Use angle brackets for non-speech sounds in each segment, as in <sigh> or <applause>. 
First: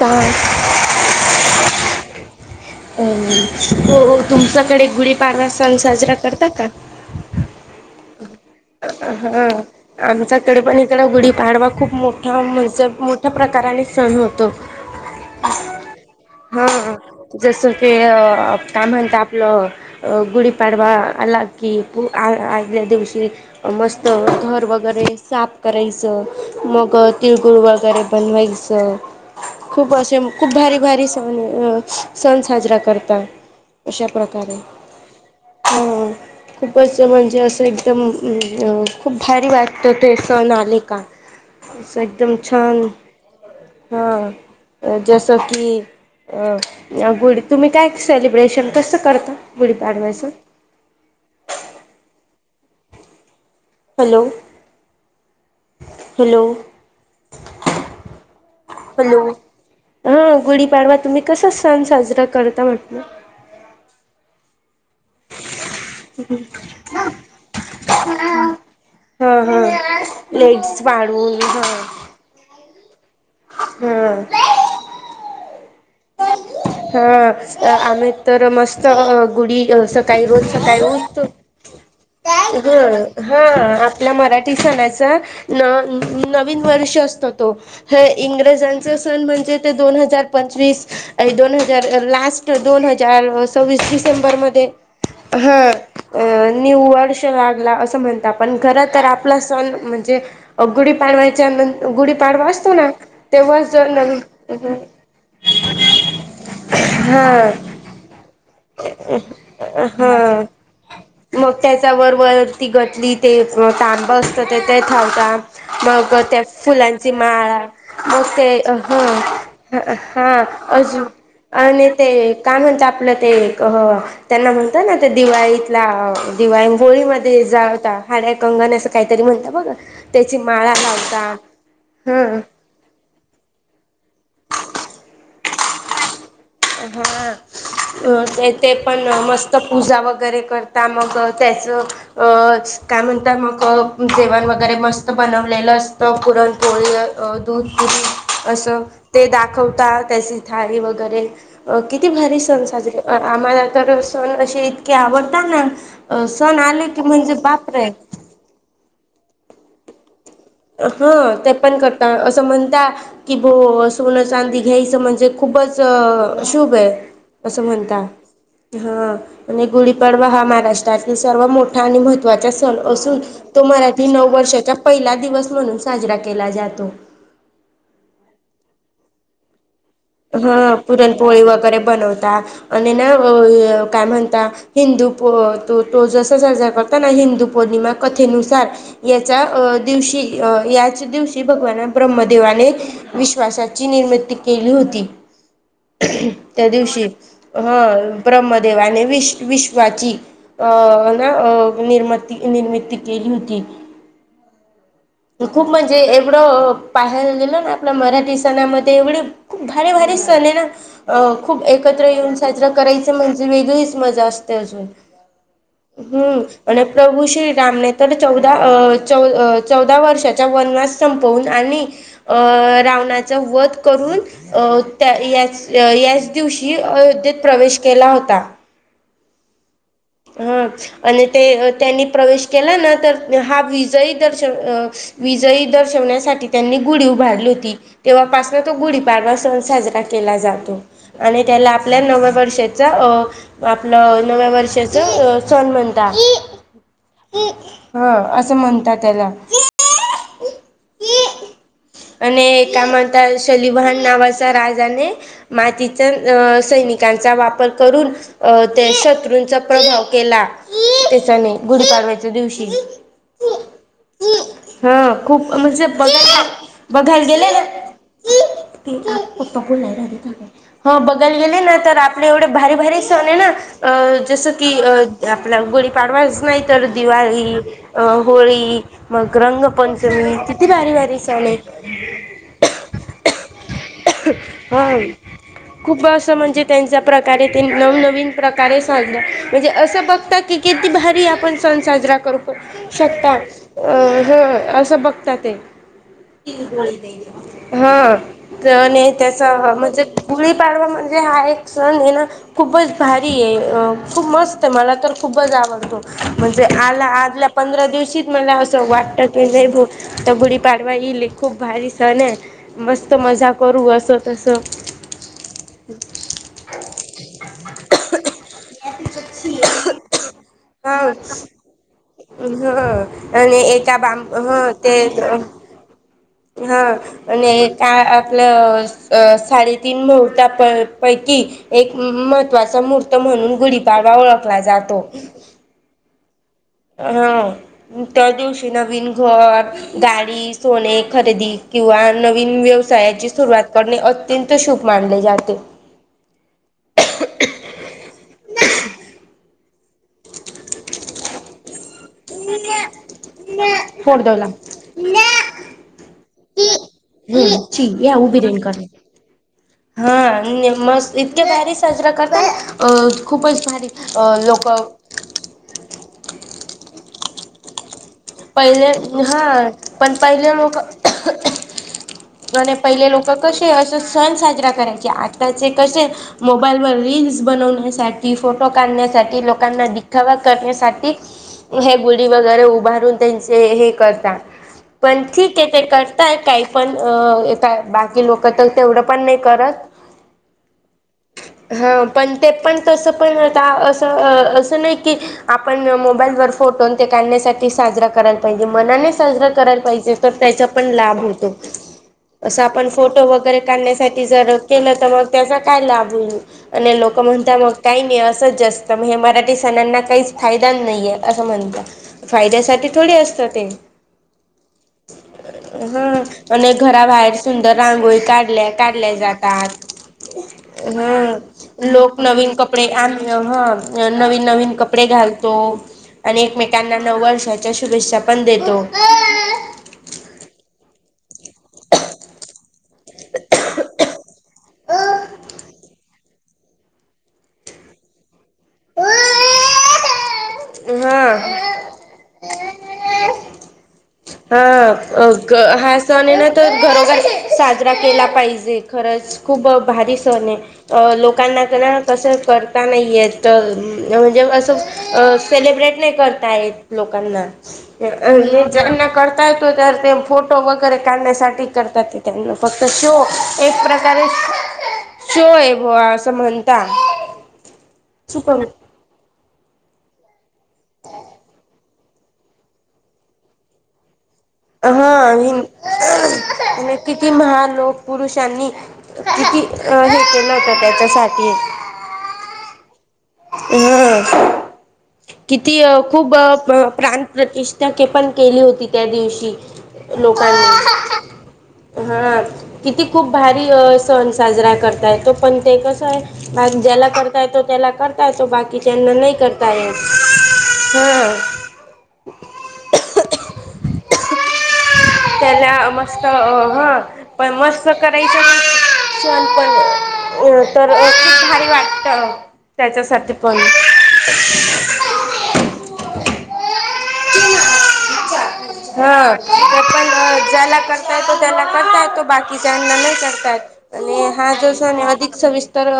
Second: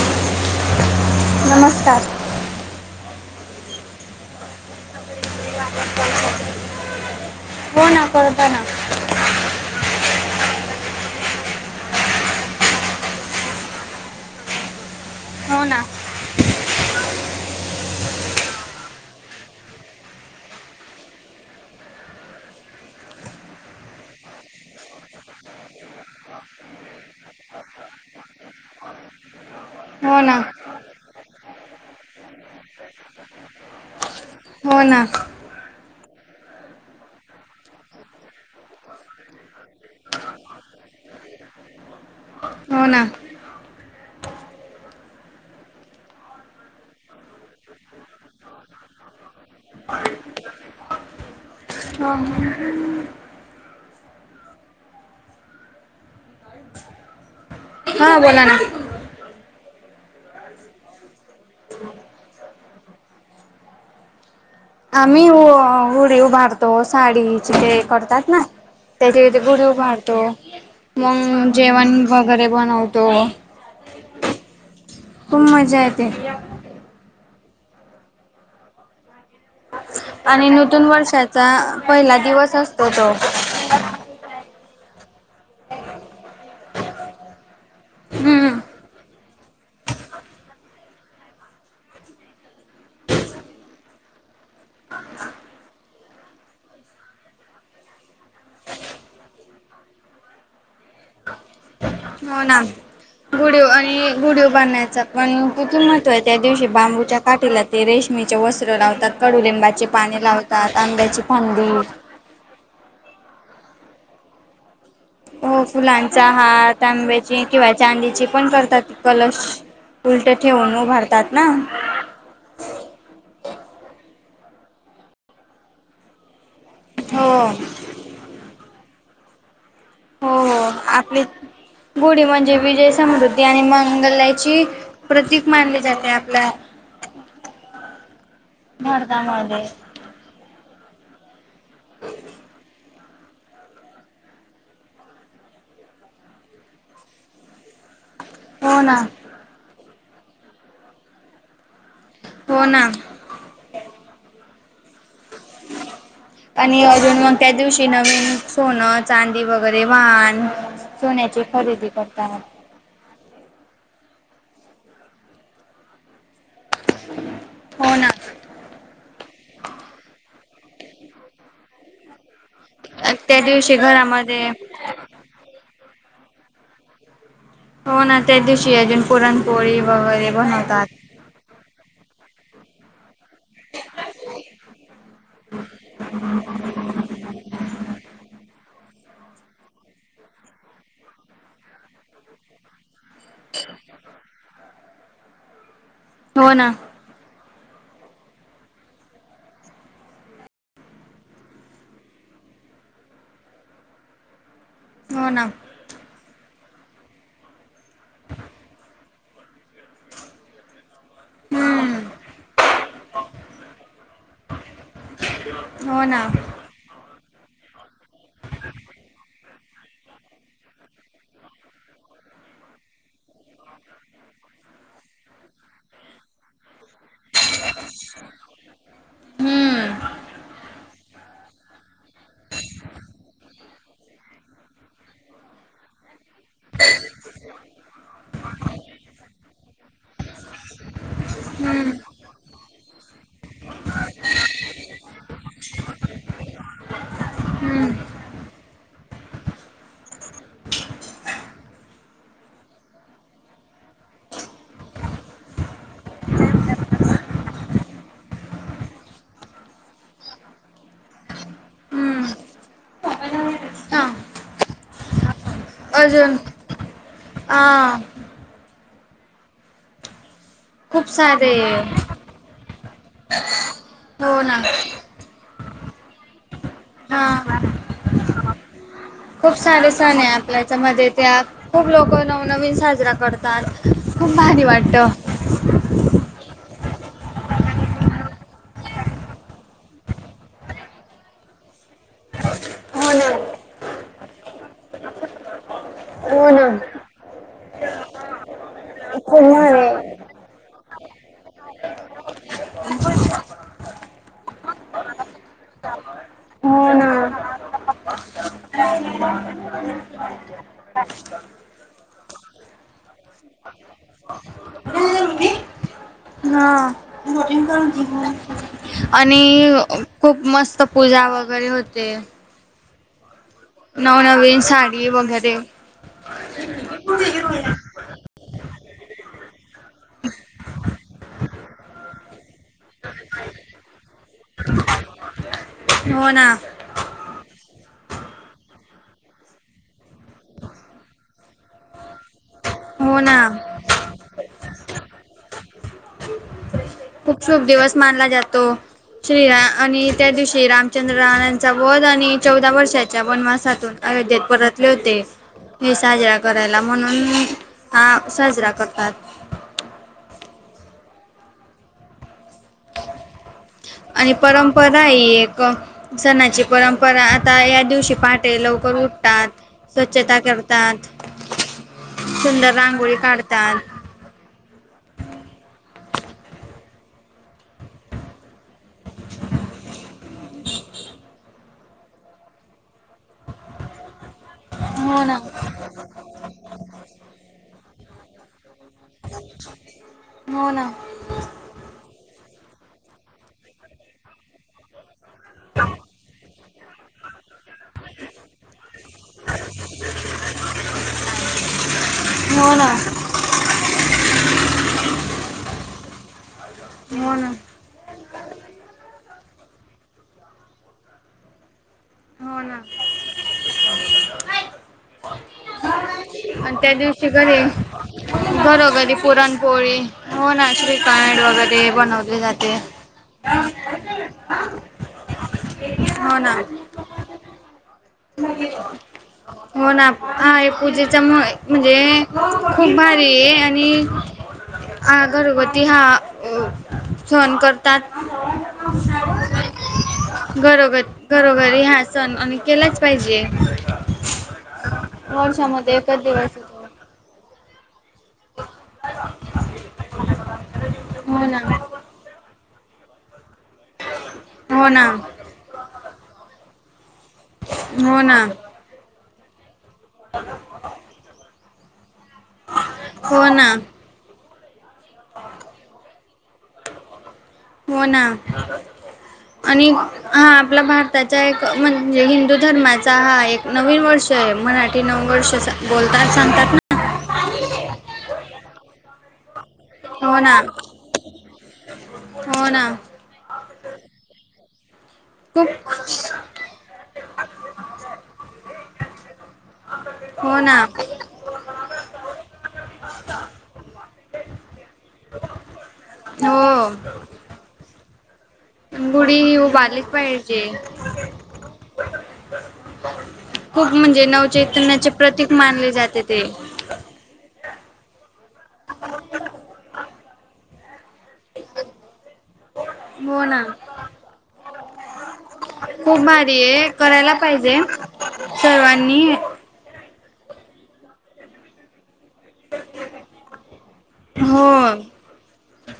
काय. नमस्कार हो तुमच्याकडे गुढीपडवा सण साजरा करतात का? हो ना करतो ना हा आमचाकडे पण इकड गुढीपाडवा खूप मोठा म्हणजे मोठ्या प्रकारे.. ने सण होतो. हो ना. हा जसं की काय म्हणत आपलं अ.... गुढीपाडवा आला. कि आ-आदल्या दिवशी. मस्त घर वगैरे साफ करायचं मग तिळगुळ वगैरे बनवायच. हो खूप असे ना खूप भारी भारी सण सण साजरा करतात अशा प्रकारे. हो ना ह खूपच म्हणजे असं एकदम. खूप भारी वाटतं ते सण आले का. एकदम छान हो ना हा जसं की. अ गुढी तुम्ही काय सेलिब्रेशन कसं करता गुढीपाडवायचं. <inaudible> हा ह हॅलो हॅलो हा बोला ना. हॅलो. हा गुढीपाडवा तुम्ही कसा सण साजरा करता म्हटलं. आम्ही. गुढी उभारतो साडीचे ते करतात ना त्याचीथे हा गुढी हा उभारतो. लेट्स पाडून मग हा जेवण वगैरे बनवत. तो... हा तूम मजा येते. हा आम्ही तर मस्त अ-गुढी. सकाळी रोज आणि नूतन सकाळी वर्षाचा पहिला दिवस र असतो तो हा आपल्या मराठी. नन नवीन वर्ष असत ते हम्म इंग्रज. म्हणजे दोन हजार पंचवीस आणि दोन हजार- दोन हजार लास्ट दोन हजार सव्वीस डिसेंबर मध्ये हा अ न्यू वर्ष लागला असं म्हणता पण खर तर आपला सण म्हणजे म्हणजे गुढी पाडवायच्या न गुढीपाडवा असतो ना तेव्हा गुडी उभारण्याचा पण तिथून महत्त्वाच्या आहेत. दिवशी बांबूच्या हा काठीला ते रेशमीचे वस्त्र लावतात कडुलिंबाचे पाणी हा लावतात आंब्याची पान मग त्याच्या वर वरती गटली ते तांब असतं ते ते थाव हो मग फुलांचा त्या हार, फुलांची तांब्याची माळा किंवा मग चांदीची पण ते करतात हा कलश. उलट हा ठेवून अजून उभारतात ना आणि ते काय म्हणता आपलं ते त्यांना म्हणता ना त्या दिवाळीतला दिवाळी हो होळीमध्ये जाळता हाड्या कंगण अस काहीतरी म्हणता बघ. हो हो आपली गुढी हा म्हणजे विजय समृद्धी आणि मंगलय ची प्रतीक मानले जाते आप हा अ ते तेे पण मस्त भारतामध्ये पूजा वगैरे करता मग ते च अ काय म्हणतात मग जेवण वगैरे मस्त बनवलेलं असतं पुरणपोळी दूध पुरी हो असं ना ते दाखवता त्याची थाळी वगैरे अ किती भारी सण हो ना. साजरे आम्हाला तर सण अशे इतके आवड आणि अजून मग त्या दिवशी बापरे नवीन सोनं चांदी वगैरे वाहन हा सोन्याची ते पण खरेदी करता करतात असं म्हणता की बो सोनं चांदी घ्यायचं म्हणजे खूपच शुभ आहे असं हो म्हणता ना हा आणि गुढीपाडवा हा म महाराष्ट्रातील सर्वात मोठा आणि महत्वाचा सण असून त्या तो दिवशी मराठी नऊ घरामध्ये वर्षाच्या पहिला दिवस म्हणून साजरा केला जातो. हो ना त्या दिवशी अजून पुरणपोळी वगैरे हा बनवतात पुरणपोळी वगैरे बनवता आणि ना अ काय म्हणता हिंदू तो जसा साजरा करता ना हिंदू पौर्णिमा क नुसार याच्या अ दिवशी अ याच दिवशी भगवान ब्रह्मदेवाने विश्वासाची निर्मिती केली होती हो ना त्या दिवशी हा ब्रह्मदेवाने विश विश्वाची अ ना अ निर्मती निर्मिती केली होती. हो ना खूप म्हणजे एवढं पाहायला गेलं ना आपल्या मराठी सणामध्ये एवढ खूप भारी भारी सण आहे ना खूप एकत्र हम्म येऊन साजरा करायचा म्हणजे वेगळीच मजा असते. अजून हो ना हम्म आणि प्रभू श्री रामने तर चौदा च चौदा वर्षात चा वनवास संपवून आणि रावणाचा वध करून अ त्या याच दिवशी अयोध्येत प्रवेश केला होता. हम्म हो आणि ते त्यांनी प्रवेश केला ना तर हा विजयी दर्शन विजयी दर्शवण्यासाठी त्यांनी गुढी उभारली होती तेव्हापासन तो गुढी पाडवा सण साजरा केला केला जातो आणि त्याला हम्म आपल्या नव वर्षात अ आपलं नव्या वर्षाच सण म्हणता हम्म हो असं म्हणतात त्याला <unintelligible> आणि काय म्हणतात शलिभान नावाचा राजाने मातीच अ सैनिकांचा वापर करून शत्रूंचा त्या प्रभाव केला त्याच्याने गुढी हम्म पाडव्याच्या दिवशी हा हा खूप म्हणजे अजून बघाय बघायला गेले ना हा <unintelligible> हो खूप बघायला सारे गेले ना तर आपले एवढे भारी भारी सण आहे ना अ हो जसं ना की आपल्याला गुडी पाडवायच नाही. तर दिवाळी, हा होळी, मगं रंगपंचमी, किती भारी मध्ये भारी त्या सण आहे खूप लोक नवनवीन साजरा करतात खूप भारी वाटत हा खूप असं म्हणजे त्यां प्रकारे नवनवीन प्रकारे साजलं म्हणजे असं बघत की किती भारी आपण सण साजरा करू हो ना शकता असं बघता ते हो ना हा खूप त्याचा भारी म्हणजे आहे. गुळी पाडवा म्हण म्हणजे हा एक सण ये ना खूपच भारी आहे खूप मस्त आहे मला तर खूपच आवडतो म्हणजे हो आला ना आदल्या पंधरा दिवशीत मला असं वाटती नाही ब गुढीपाडवा इले खूप भारीस आणि मस्त मजा करू अस तस <unintelligible> हा आणि खूप मस्त हा पूजा वगैरे होते,, ह आणि एका बाम हा नवनवीन ते साडी वगैरे हा आणि एका आप साडेतीन मुहूता पैकी एक महत्वाचा म्हणून गुढीपाडवा ओळखला जातो हो ना हा त्या दिवशी नवीन घर, गाडी, सोने, खरेदी किंवा नवीन हो व्यवसायाची ना सुरुवात करणे अत्यंत शुभ मानले जाते खूप शुभ दिवस मानला जातो श्रीरा आणि त्या दिवशी रामचंद्र राचा वध आणि चौदा वर्षाच्या वनवासातून फोड अयोध्येत दवला परतले होते हे साजरा करायला म्हणून हम्म हा साजरा करतात. <inaudible> अ खूपच भारी आणि लोक परंपरा ही एक सणाची परंपरा आता या दिवशी पहाटे पहिले लवकर हा उठतात. पण स्वच्छता पहिले लोक करतात, सुंदर म्ह पहिले रांगोळी लोक कसे काढतात. असं सण साजरा करायचे आताचे कसे मोबाईल वर रीलीलस बनवण्यासाठी फोटो काढण्यासाठी लोकांना दिखावा करण्यासाठी हे गुडी वगैरे उभारून त्यांचे हे करतात पण हो ना, ठीक आहे ते करताय काही पण का बाकी लोक तर तेवढं पण नाही करत, हो ना, <inaudible> ह पण ते पण तस पण असं-असं नाही की, आपण मोबाईल वर फोटो ते काढण्यासाठी साजरा करायला पाहिजे मनाने साजरा करायला पाहिजे तर त्याचा पण लाभ होतो. असं हो आपण ना, फोटो वगैरे काढण्यासाठी जर केलं तर मग त्याचा काय लाभ होईल आणि लक ल हो ना, म्हणता मग काही नाही असंच जास्त मग हे मराठी सणांना काहीच फायदा नाहीे असं म्हणत हो ना, <unintelligible> हा आणि अनेक त्या दिवशी घराबाहेर घरी सुंदर रांगोळी काढल्या-काढल्या घरोघरी जातात. पुरणपोळी हो ना हं श्रीखंड वगैरे लोक बनवले नवीन जाते कपडे आम हं नवीन-नवीन कपडे घालतो. हो आणि ना एकमेकांना नऊ वर्षाच्या शुभेच्छा पण देतो हो ना हा पूजेचा म म्हणजे खूप भारी आणि घरगुती हा सण करतात. बरोबर, हा घरोघरी हा सण आणि केलाच पाहिजे वर्षामध्ये हा-हा एकच सण आहे ना दिवस तर येतो घरोघर केला पाहिजे खरंच खूप भारी सण आहे हो ना लोकांना तररा कसं कर नाही आहेत म्हणजे हो ना असं सेलिब्रेट नाही करता येत. हो ना जना करता येतो तर ते फोटो वगैरे काढण्यासाठी करतात ते त्यांना फक्त शो हो ना एक प्रकारे शोय भवा असं म्हणता. हो ना, चुकून आणि हा आपला भारताच्या एक म्हणजे हिंदू धर्माचा हा एक नवीन वर्ष मराठी हा नववर्ष हिन बोलतात सांगतात ना किती महालोक पुरुषांनी किती अ हे हो केलं ना होत त्याच्यासाठी हो ना ह, खूप किती खूप प्राण प्रतिष्ठा पण केली होती त्या दिवशी हो ना लोकांनी हा किती खूप भारी सण साजरा करता येतो पण ते कसं आहे हो ज्याला करता येतो त्याला करता येतो. किचन म नाही गुढी ही करता य <unintelligible> उभारलीच पाहिजे. <inaudible> खूप म्हणजे नवचैतन्या त्याला मस्त हा पण मस्त करायचं. सण पण अ तर खूप भारी वाटतं. त्याच्यासाठी हो पण, ना <inaudible> खूप भारी आहे करायला पाहिजे. ह सर्वांनी पण ज्याला करता येतो त्याला करता येतो बाकीच्या अ नाही करतात आणि हा हो जो सण अधिक सविस्तर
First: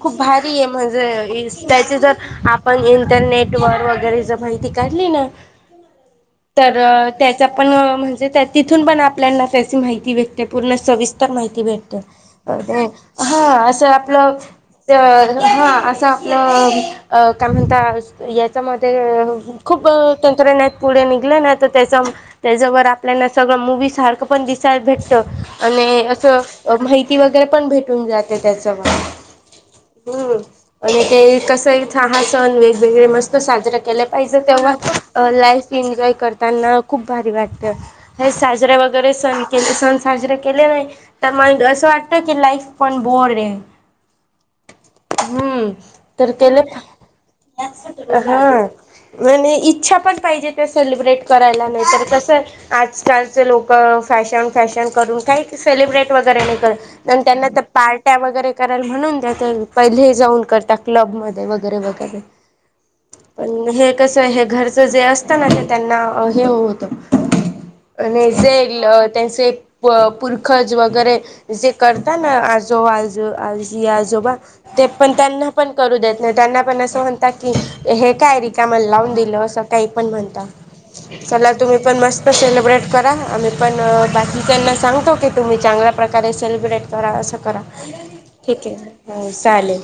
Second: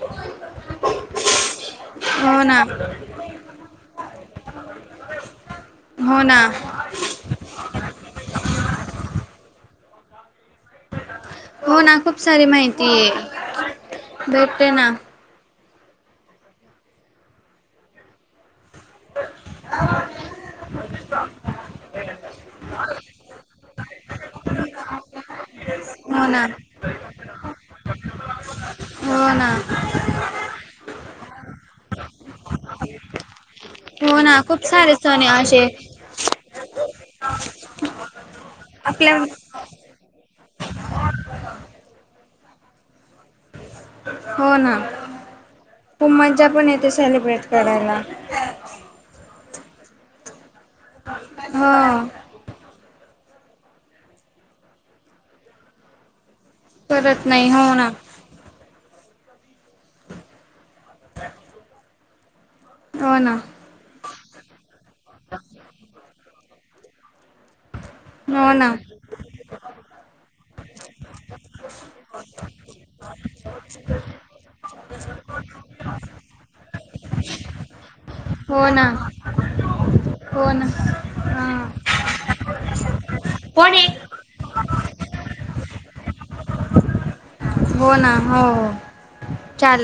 खूप भारी आहे म्हण म्ह त्याची जर हो ना आपण इंटरनेट वर वगैरे जर माहिती काढली ना हो ना तर त्याचा पण म्हणजे तिथून पण आपल्याना त्याची माहिती व्यक्त ते पूर्ण सविस्तर माहिती हो ना भेटते, खूप सारी माहिती आहे हा असं आपलं. भेटते ना तर हा असं आपलं काय म्हणता या मध्ये खूप तंत्रज्ञान पुढे निघलं ना तर त्याचा त्या आपल्याला सगळं मुवही सारखं पण दिसायला भेटतं आणि हो असं ना माहिती वगैरे पण भेटून जाते. त्याचमळे हो ना आणि ते, कसा इथं हा सण वेगवेगळे मस्त साजरा केलं हो पाहिजे ना खूप सारे सण तेव्हा आहे लाईफ असे एन्जॉय करताना खूप भारी वाटतें हे साजऱे वगैरे आपल्या सण केले सण साजरे केले नाही तर मग असं वाटत की लाईफ पण बोरं आहे हो ना हम्म खूप तर मज्जा त्याला पण येते सेलिब्रेट करायला. हा म्ह इच्छा पण पाहिजे त्या सेलिब्रेट करायला नाहीतर हो कसं आजकाल लोक फॅशन फॅशन करून काही सेलिब्रेट वगैरे न्ह करत त्यांना नाही तर हो ना पार्ट्या वगैरे कराल म्हणून त्या पहिले जाऊन करतात. क्लब मध्ये वगैरे वगैरे हो ना पण हे कसं आहे घर जे असतना ते त्यांना हे होत आणि हो ना जे त्यांचे पुरखज वगैरे जे करता ना आजोबा आजी आजोबा ते पण त्यांना पण करू देत नाही त्यांना पण असं म्हणतात की हे काय हो ना रिकामं लावून दिलं असं काही पण म्हणता हो ना चला हा तुम्ही पण मस्त सेलिब्रेट करा आम्ही कोण पण आहे? बाकीच्यांना सांगतो की तुम्ही चांगल्या प्रकारे सेलिब्रेट कराव असं करा हो ना हो ठीक हो आहे चालेल